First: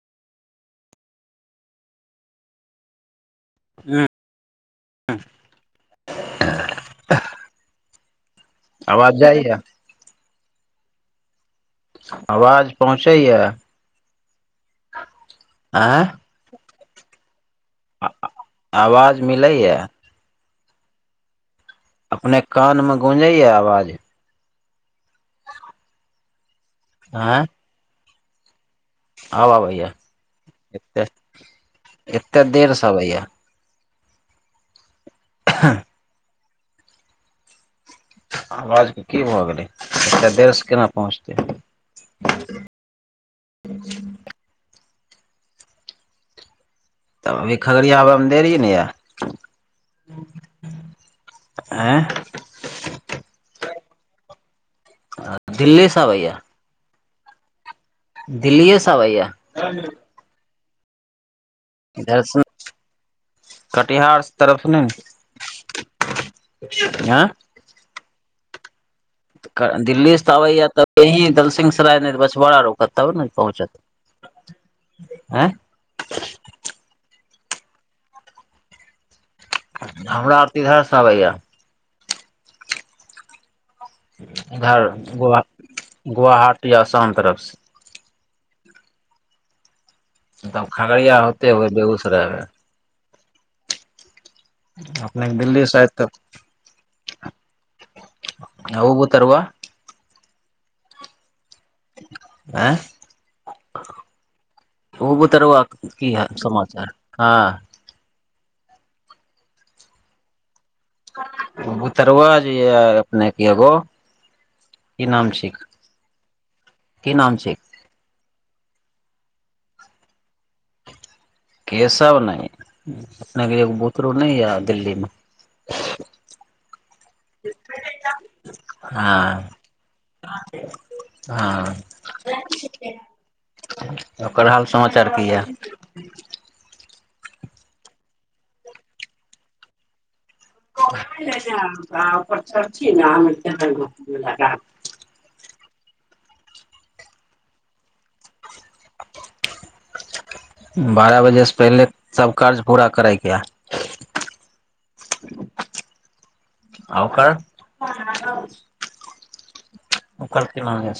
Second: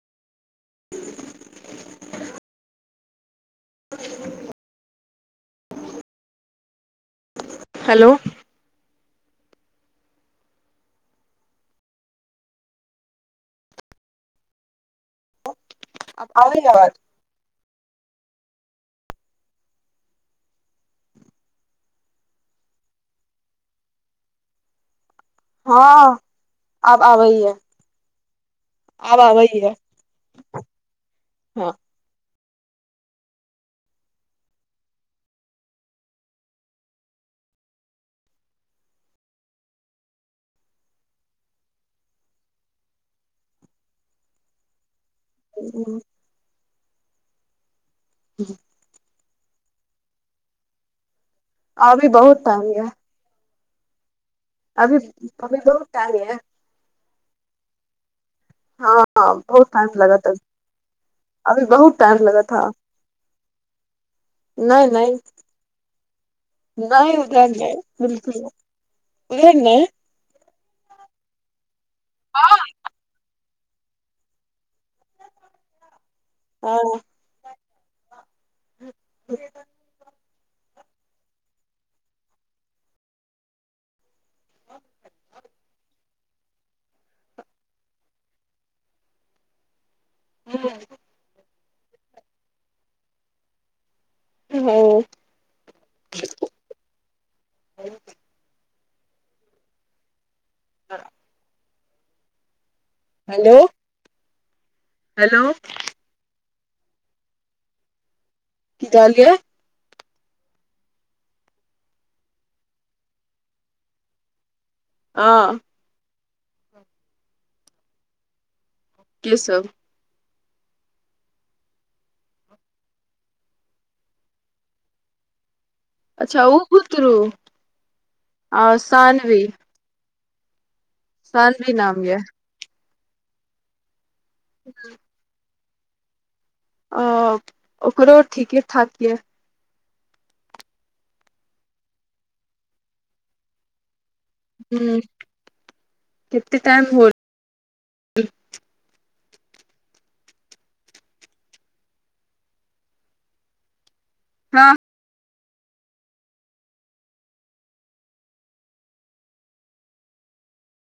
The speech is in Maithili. [inaudible] हँ ह [inaudible] हेलो आवाज जाइ या आवाज पहुँचै या आबैय या आवाज आ आवाज मिलै या अपने कान मे गूँजैय आवाज हँ आब आबै आँय या आब आबै या हँ एते देरसँ अबैया हँ [inaudible] आवाजके की भऽ गेलै एते देरसँ केना पहुँचतै हूँ हूँ तब एक खगड़िया आबै मे देरी ने या हूँ हूँ अभी बहुत टाइम एय अभी अभी दिल्ली बहुत से टाइम आबैया एय दिल्लीए से हँ आबैया बहुत टाइम लगत अभी बहुत इधर टाइम से लगत हाँ कटिहार तरफ से नहि नहि नहि आँय उधर नहि बिलकुल नहि उधर दिल्ली से आबैया तऽ यही दलसिंहसराय बछबड़ा रोकत तब ने पहुँचत आँय हँ ह [inaudible] हमरा आर तऽ इधरसँ अबैया इधर ग गुवहाटी य आसम तरफसँ तब हँ खगड़िया होते हुए बेगूसराय मे अपने के दिल्ली शायद त हूँ आ ओ बूतरबा हँ आँय हेलो ओ हेलो बतरुआ के की हाल समा हँ की कहलिए बुतरुआ जे या अपनेके एगो की नाम छिख हँ की नाम छैयक केशव केशव नहि अपने बुतरू नहि य दिल्लीमे अच्छा ओ बुतुरु सानवी हँ [unintelligible] साल्वी नाम या कि [inaudible] ओकर हाल समाचार की या ह [inaudible] अ ओकरो ठीके ठाक यऽ गपर चड़ ने मि [unintelligible] हूँ कते टाइम होल बारह बजेसँ पहिले सब काज पूरा करै कै या हँ आ ओकर ओकर की मांग